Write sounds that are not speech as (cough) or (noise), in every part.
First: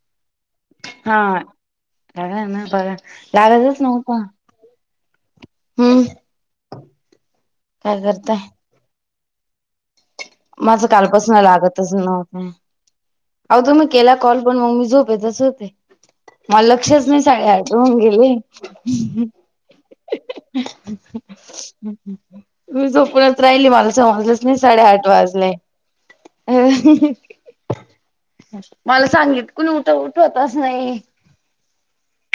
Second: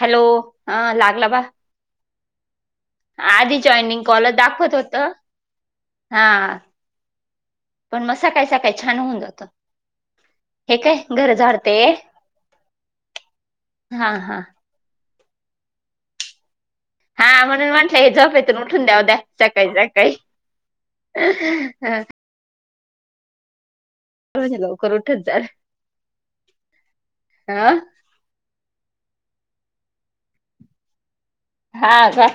Hello हा लागला बा बघा ना बघा. आधी लागतच जॉईनिंग नव्हता कॉल दाखवत होत. हम्म हा काय पण म करताय सकाळ सकाळी छान होऊन जातं. हे माझं काय घर कालपासनं झाडते लागतच नव्हतं अहो तुम्ही हा केला कॉल हा पण मगमी झोप तिथंच होते. मला लक्षच नाही हा म्हणून साडेआठ म्हटलं होऊन हे गेले. झोपेतून उठून द्याव द्या सकाळी सकाळी मी झोपूनच राहिली मला समजलंच नाही म्हणजे लवकर साडेआठ उठत जा वाजले हम्म हा (inaudible) मला सांगितल कोणी उठव उठवतच नाही. हा का?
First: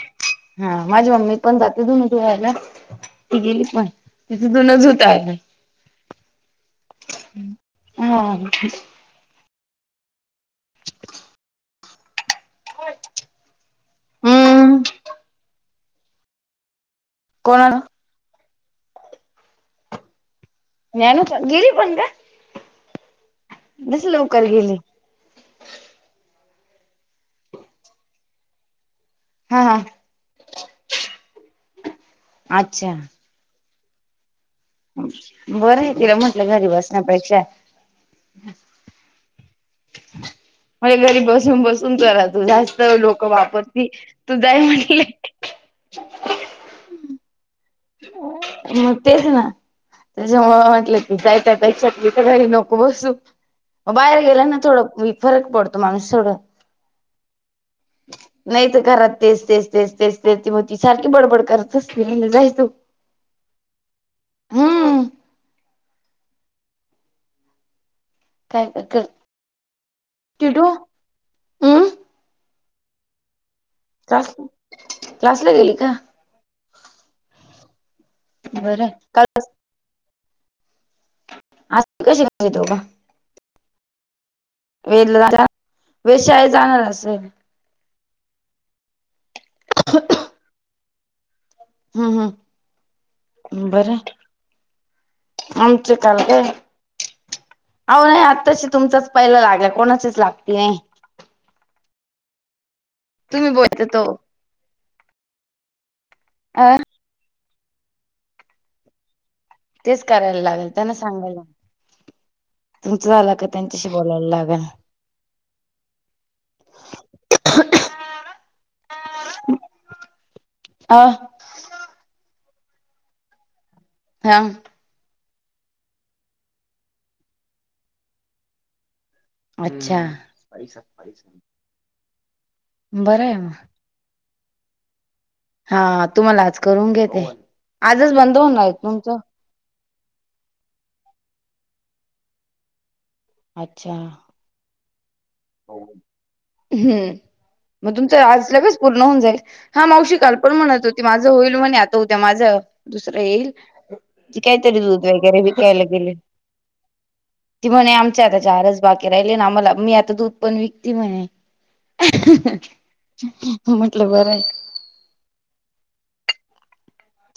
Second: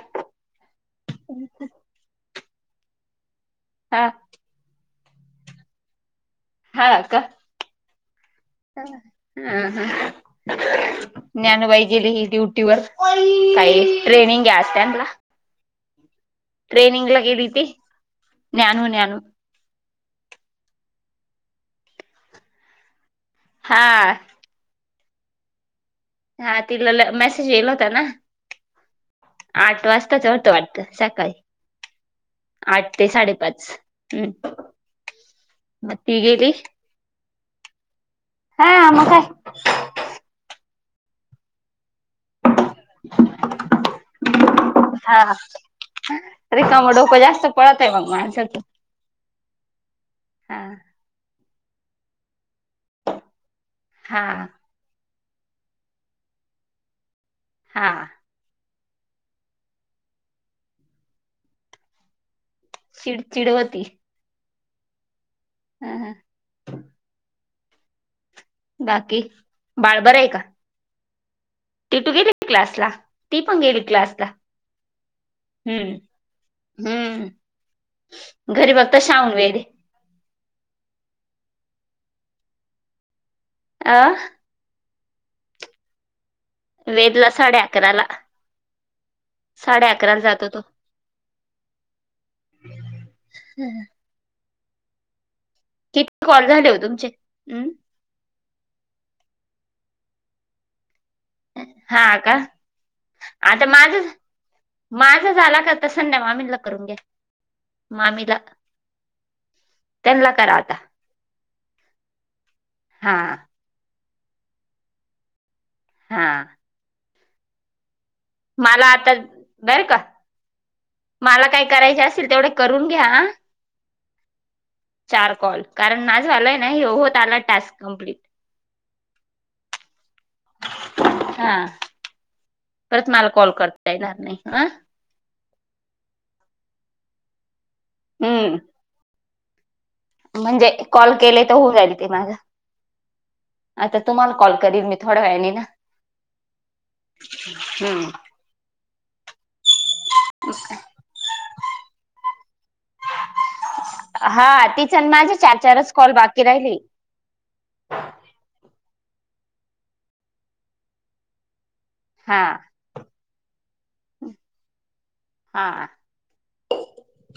हा माझी मम्मी पण जाते धुन धुवायला ती गेली पण. हा तिथूनच होत आहे. हा का. (unintelligible) ज्ञानूबाई गेली की काही ट्रेनिंग आहे आज हम्म तेन्हला ट्रेनिंग ला गेली ते कोणाला न्यानु न्यानु. ज्ञानू का गेली पण ग. हा मीच लवकर गेली. हा तिला मेसेज येईला होता ना? हा हा आठ वाजताच होत वाटत सकाळी. आठ अच्छा ते साडेपाच हम्‌. बरं आहे तिला म्हटलं घरी बसण्यापेक्षा हा म काय म्हाजे घरी बसून बसून जरा तु जा तर लोकं वापरती तू जाय म्हटले. रिकम डोकं जास्त पळत आहे मग माणसाचं म तेच ना हा त्याच्यामुळं म्हटले. जाय त्यापेक्षा इथ घरी नको बसू मग बाहेर हा गेलं ना थोडं फरक पडतो माणूस सो हा. नाही तर करात तेच तेच तेच तेच तेच ते मग ती सारखी बडबड करत असतील जायचं. चिड चिड व्हती. हम्म. हा हा. काय काय कर बाकी बाळ बरं आहे का? टिटू हम्म ती तू गेली क्लासला ती पण गेली क्लासला क्लास क्लासला गेली का हम्म. हम्म घरी बरं बघतं शाम काल वेरी. (unintelligible) आं वेदला जा वेद शाळेत जाणार असेल? साडेअकराला. साडे अकराला जातो तो. हम्म हम्म बरं. आमचे काल किती काय कॉल झाले हो तुमचे अं? अहो नाही आत्ताशी तुमचाच पहिला लागला. कोणाचेच लागत नाही. हा का? तुम्ही आता बोलते माझ तो माझं झाला का संध्या मावश म्हणलं अ करून घ्या मामीला. तेच त्यांना करायला करा लागेल आता त्यांना सांगायला तुमच हा झाला का? त्यांच्याशी बोलाव लागेल. हा. (inaudible) मला आता बर का, अ मला काय करायचे असेल तेवढे करून घ्या. हा. चार कॉल, कारण माझं झालंय ना हे होत आलाय टास्क कम्प्लीट. अच्छा. पैसाच पाहिजे. हा परत मला कॉल करता येणार नाही आ. हा तुम्हाला आज करून घेते आजच बंद हम्म होणार आहे तुमचं. म्हणजे कॉल केले तर होऊ जाईल ते माझं. अच्छा आता तुम्हाल कॉल करीन मी थोड्या वेळाने. ना हम्म, मग हम्म तुमचं आज लगेच पूर्ण होऊन जाईल. हा मावशी काल पण म्हणत होती माझं होईल म्हणे आता उद्या माझं दुसरं येईल. ती हा कायतरी तिचे दूध आणि माझे वगैरे चार विकायला चारच कॉल गेली. बाकी राहिले ती म्हणे आमच्या आता चारच बाकी राहिले, आणि मला मी आता दुधपण विकती म्हणे. हा म्हटलं बरं आहे. हा.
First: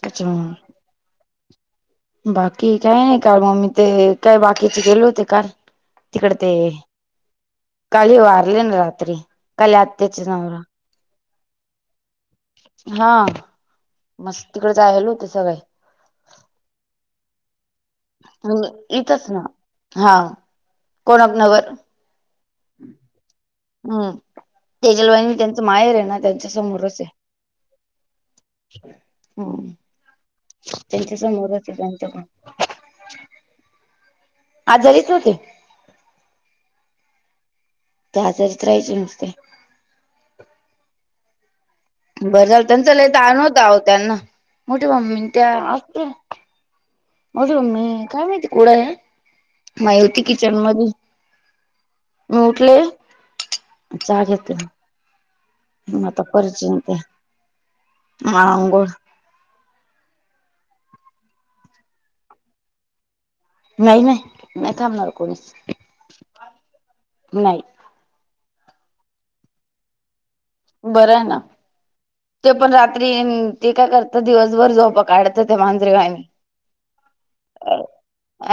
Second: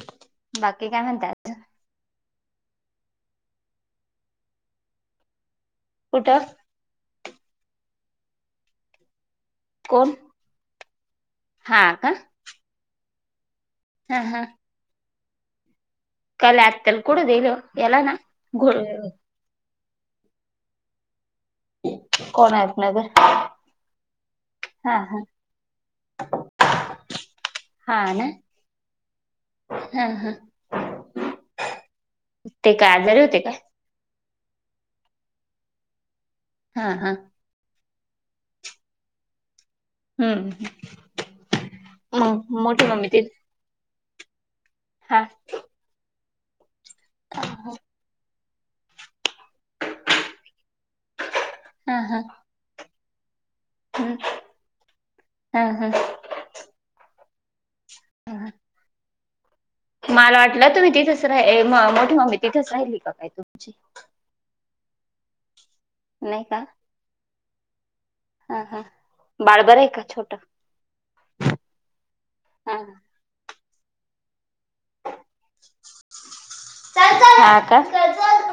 त्याच्यामुळं. बाकी काय म्हणताय? बाकी काय नाही काल मग मी ते काय बाकीचे गेले होते काल तिकडं कुठं ते काल हे वारले ना रात्री. काले कोण आत्याचा नवरा. हा का? हा. हा हा मस्त तिकडं जायला होते सगळे. (unintelligible) इथंच ना हा कोणाक वर कोणार्क नगर हम्म हा तेजल हा वहिनी त्यांचं माहेर आहे ना त्यांच्या समोरच आहे. हा ना? हो हा हा त्यांच्या समोरच आहे त्यांच्या पण. ते काय आजारी होते काय? आजारीच होते. हा हा. दहा तर करायचे नुसते. हम्म. मग बरं झालं. मोठी त्यांच मम्मी लय ती ताळ न्हवता अहो त्यांना. मोठी मम्मी हा आणि त्या असते. माझी मम्मी काय माहिती कुठं हाय. माहिती किचनमधी हा हा. उठले, चहा घेतला. हा हा. आता परत (unintelligible) मग अंघोळ मला वाटलं तुम्ही तिथेच राहि- ए म-मोठी मम्मी तिथेच राहिली का काय तुमची. नाही नाही. नाही थांबणार कोणीच. नाही का? नाही हा हा. बाळ बरं आहे का छोटं? बरं आहे ना. ते पण रात्री ते काय करतात दिवसभर झोपा काढतं त्या मांजरेवायाने हा का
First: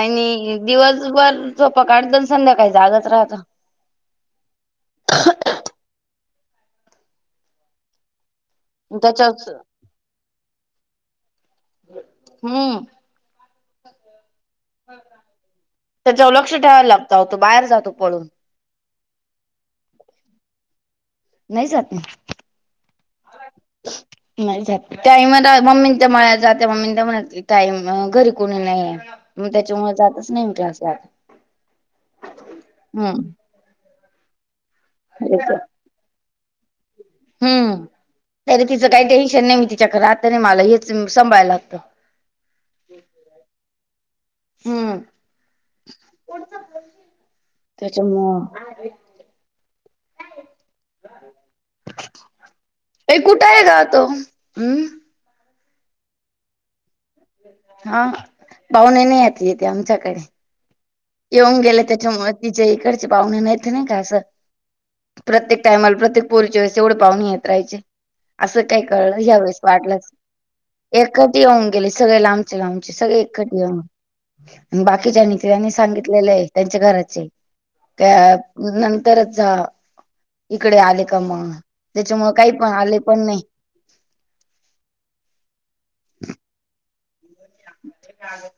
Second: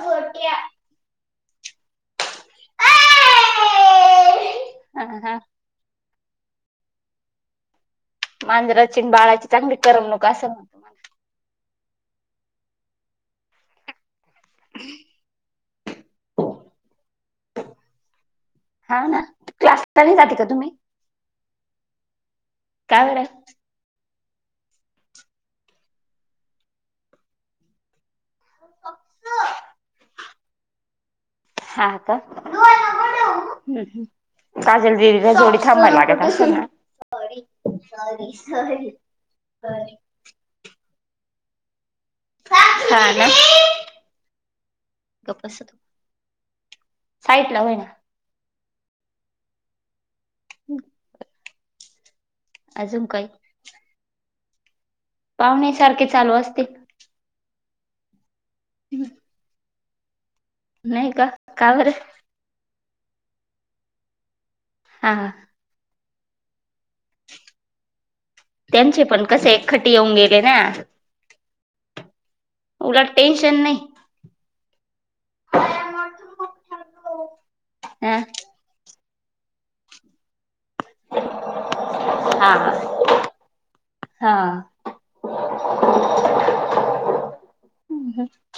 आणि दिवसभर झोपा काढतस संध्याकाळी हा जागच राहतं. हा मांजराचीन बाळाची त्याच्याच चांगली करमणूक असं. म्हणतो हम्म. त्याच्यावर लक्ष ठेवायला लागत अहो, तो बाहेर जातो पळून. हा ना. क्लास (unintelligible) जाती का तुम्ही? नाही जात नाही. का बरं नाही जात ताई मला मम्मीच्या मळ्यात जाते मम्मीच्या (unintelligible) टईम घरी कुणी नाही म त्याच्यामुळे जातच नाही मी क्लासला. हा का हम्म. काजल दिदीला जोडी थांबन वाटत असेल ना. हम् सॉरी तरी तिचं सॉरी काही टेन्शन नाही मी सॉरी. तिच्याकडे आता नाही मला हेच सांभाळायला लागतं. हा ना. हम्म. साईड ला होईना. तुमो (inaudible) (inaudible) अजून ए काही कुठे आहे ग तो हम् पाहुणे सारखे चालू असते. हा पाहुणे नाही आहेत येते आमच्याकडे. नाही का येऊन का गेले बरं त्याच्यामुळे. तिच्या इकडचे पाहुणे नाहीेत नाही का असं हा प्रत्येक टायमाला प्रत्येक पोरीच्या वेळेस एवढं पाहुणे येत राहायचे असं काय त्यांचे कळलं पण ह्या कसे वेळेस एकखटी वाटलस येऊन गेले ना एकटी येऊन गेले सगळे लांबचे लांबचे उलट सगळे एकटी टेन्शन येऊन नाही. बाकीच्यांनी त्यांनीच सांगितलेलं आहे त्यांच्या घराचे हा कया नंतरच जा. इकडे आले का म त्याच्यामुळ काही हा पण आले पण नाही. हा.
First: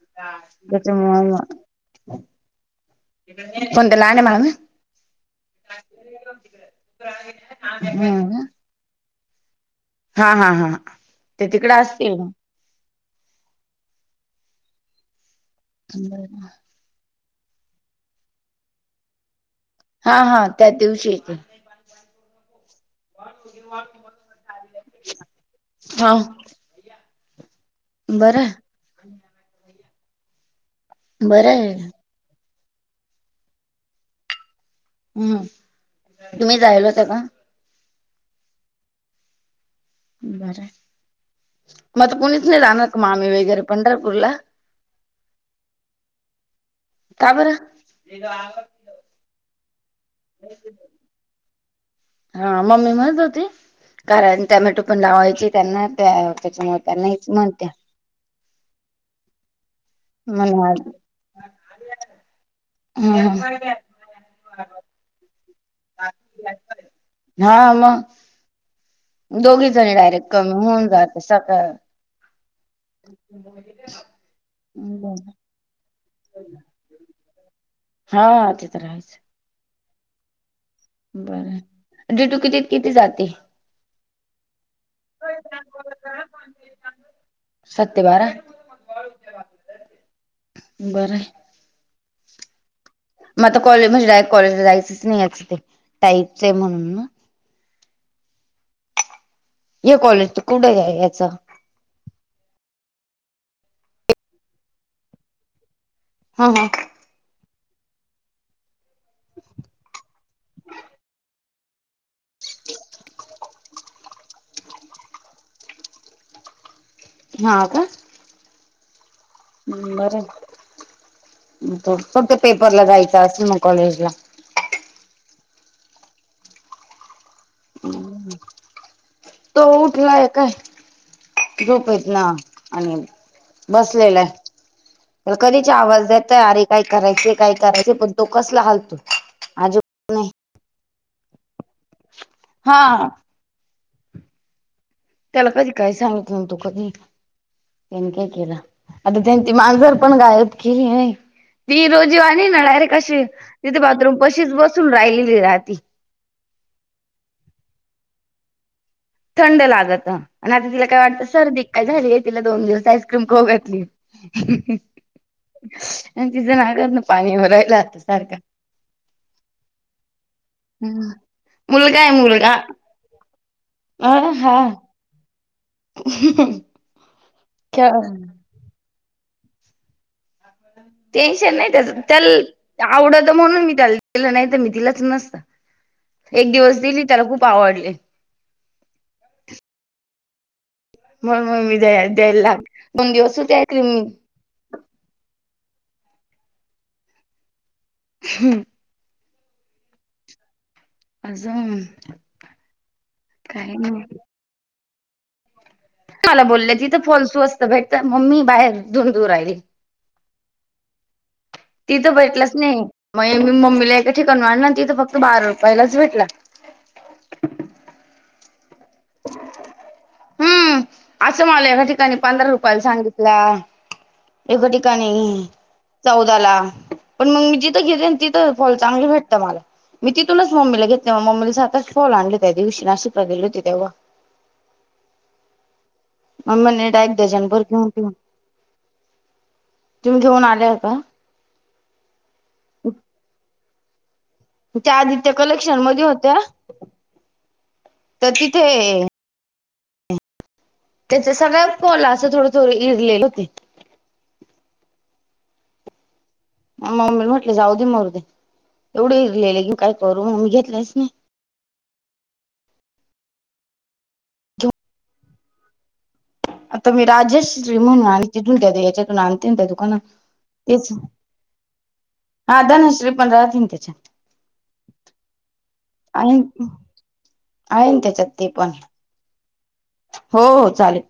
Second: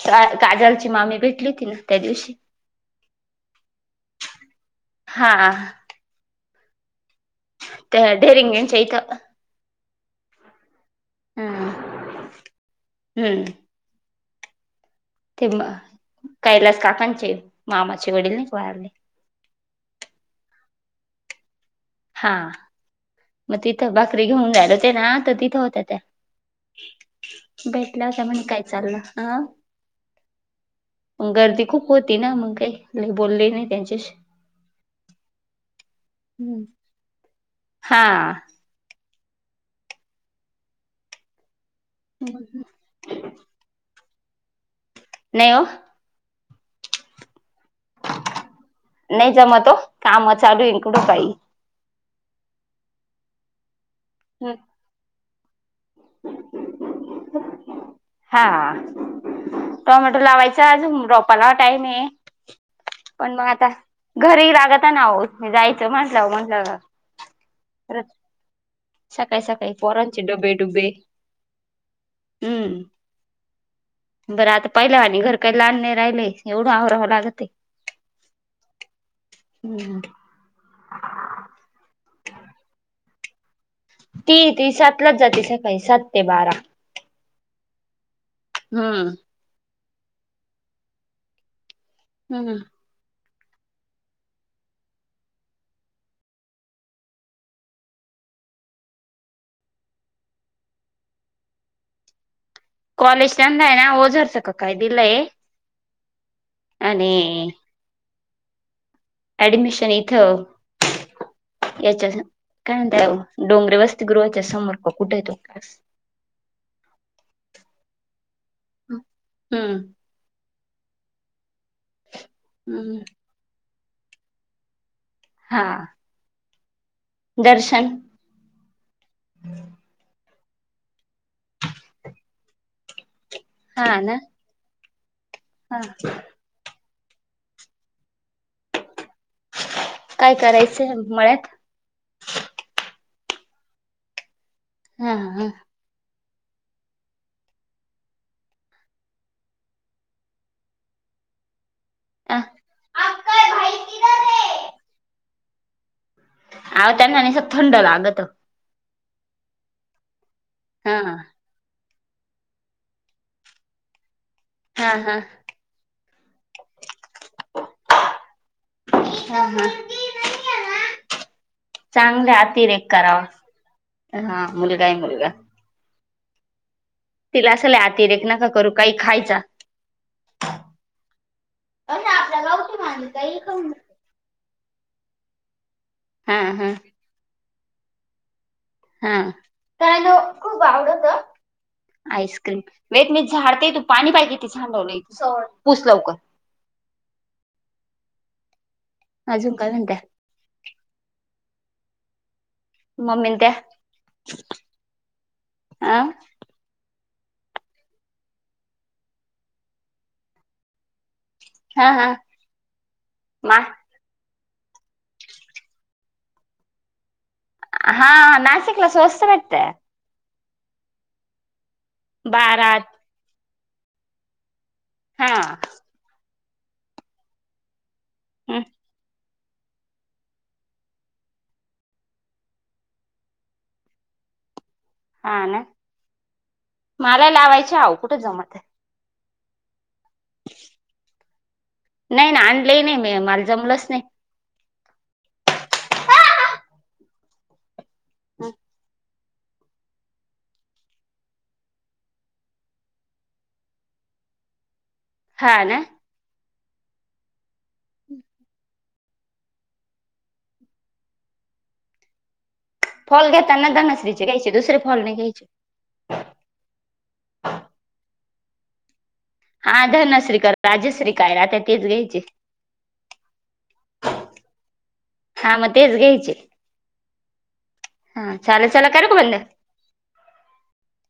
तर काजलची मामी भेटली त्याच्यामुळे होती ना त्या दिवशी. कोणते लहाने मामा. हा. (inaudible) त्या हम्म डेरियांग्यांच्या इथं हा हा हा ते हम्म तिकडें असतील म. हम्म. ते म मग कैलास काकांचे मामाचे वडील नाही का वारले. हा हा त्याच दिवशी येतील. हा म तिथं भाकरी घेऊन जायत होते ना तर तिथं होतं त्या. हा भेटल्या होता म्हणे बरं काय चाललं अ म बरं गर्दी आहे खूप होती ना मंग काही नाही बोलले नाही त्यांच्याशी. हम्म तुम्ही जायल होता का. हां. बरं आहे म आता कुणीच नाही जाणार का मामी वगैरे पंढरपूरला? नाही ओ. का बरं? नाही जमत ओ काम चालू आहेत आणि कुठे जाईल. हा मम्मी म्हणत होती कराय आन टॅमॅटो पण लावायचे. त्यांना त्या त्याच्यामुळे त्यांना इथून आणत्या हा टोमॅटो लावायचा म्हणा आणि रोपाला टाइम आहे. पण मग आता घरी रागत नाहो जायचं म्हटलं म्हंलं हा मग सकाळी सकाळी दोघीचणी पोरांचे डायरेक्ट कमी होऊन जातं सका उम्म. बरं आता पहिलं आणि घर काही लहान नाही राहिले एवढं आवरावं लागत आहे. हा ते तर आहेच. हम्म. बरं म्हणजे तु कितीत किती जाते. ती ती सातलाच जाते सकाळी सात ते बारा. सात ते बारा. हम्म. बरं आहे. हम्म हम्म. मग आता कॉलेज म्हणजे कॉलेज जायचंच नाही याचं ते टाईपच आहे म्हणून. ये कॉलेजत कुठे जायचा. कॉलेज टाइमला आहे ना ओझारसक काय दिलाय. हा हा. आणि ऍडमिशन इथं याच्या काय म्हणताय हो डोंगरे वस ते गृहाचा समर्क कुठे आहे तु? हा का? (inaudible) हम्म बरं फक्त पेपरला हम्म जायचं असेल मग कॉलेजला. हा. दर्शन तो उठलाय काय झोपेत ना आणि हा ना बसलेलं आहे त्याला कधीची हा. आवाज देतेय आरी. काय करायचे काय करायचे पण तो कसला हालतो. आजी नाही काय करायचं मळ्यात? हा. हा हा त्याला कधी काय सांगत नव्हतो कधी. त्यांनी काय केलं आता त्यांची मांजर पण गायत की न व्हय. ती रोजीव आ. आणि ना डायरेक्ट कशी तिथे बाथरूम पशीच बसून राहिली राहती. आव त्यांना निसतं थंड लागत. थंड लागतं आणि आता तिला हा काय हा वाटतं सर्दी काय झाली आहे तिला दोन दिवस आईस्क्रीम खोऊ घातली. (unintelligible) हा आणि तिचं नागात ना पाणी भरायला आता सारखं. हा हा. हम्म मुलगा आहे मुलगा. करावास हा मुलगा आहे मुलगा. (unintelligible) तिला असले खेळ आरती रेक नका करू काही खायचा. टेन्शन नाही त्याचा त्याल आपल्या गावठी भाजी आवडत काही म्हणून खाऊन मी त्याल दिलं नाही तर मी दिलाच नसतं हा एक हा दिवस दिली त्याला खूप आवडले. हा. खूप आवडतं म्हणून मग मी द्या द्यायला लाग आईस्क्रीम वेत दोन मी दिवस होते झाडते तू आईस्क्रीम पाणी मी पाही सांडवलं पुस लवकर. हम्म. अजून काय म्हणताय? असं मम्मीने का आं. मला बोललं तिथं फॉल्सू असतं भेट मम्मी बाहेर दुन दूर राहिली. हा ती तर हा भेटलाच नाही मग, मी मा मम्मीला एका ठिकाण आणलं ना तिथ फक्त बारा रुपयालाच भेटला. हा नाशिकला सोस्त भेटते. हम्म असं मला एका ठिकाणी पंधरा रुपयाला बारात सांगितलं. एका ठिकाणी हा हम्म चौदाला पण मग मी जिथं घेते तिथं फॉल चांगले भेट तमला मी तिथूनच मम्मीला घेतेले म मम्मीला सात आठ फॉल आणले त्या दिवशी नाशिकला गेले होते. तेव्हा हा ना, मम्मी म्हणे डायरेक्ट मला डझनभर लावायच घेऊन हव ठेव कुठे जमत तुम्ही घेऊन आलेय का? नाही ना आणलंही नाही मी मला जमलंच नाही. त्या आदित्य कलेक्शन मध्ये होत्या तर तिथे त्याच सगळ्या (unintelligible) असं थोडं थोड इरलेले होते. हा ना. म मम्मी म्हटले जाऊ दे मरू दे एवढे इरलेले घेऊन काय करू म मी घेतलेच नाही. फॉल घेताना धनश्रीचे घ्यायचे दुसरे फॉल नाही घ्यायचे. आता मी राजश्री म्हणून आणि तिथून द्या याच्यातून आण त्या हा दुकाना धनश्री का तेच राजश्री काय राहत्या तेच घ्यायचे. हा धनश्री पण राहतील त्याच्यात. (unintelligible) हा मग तेच घ्यायचे आहे ना त्याच्यात हा ते चाले पण चला करु का बंद? हो हो चालेल.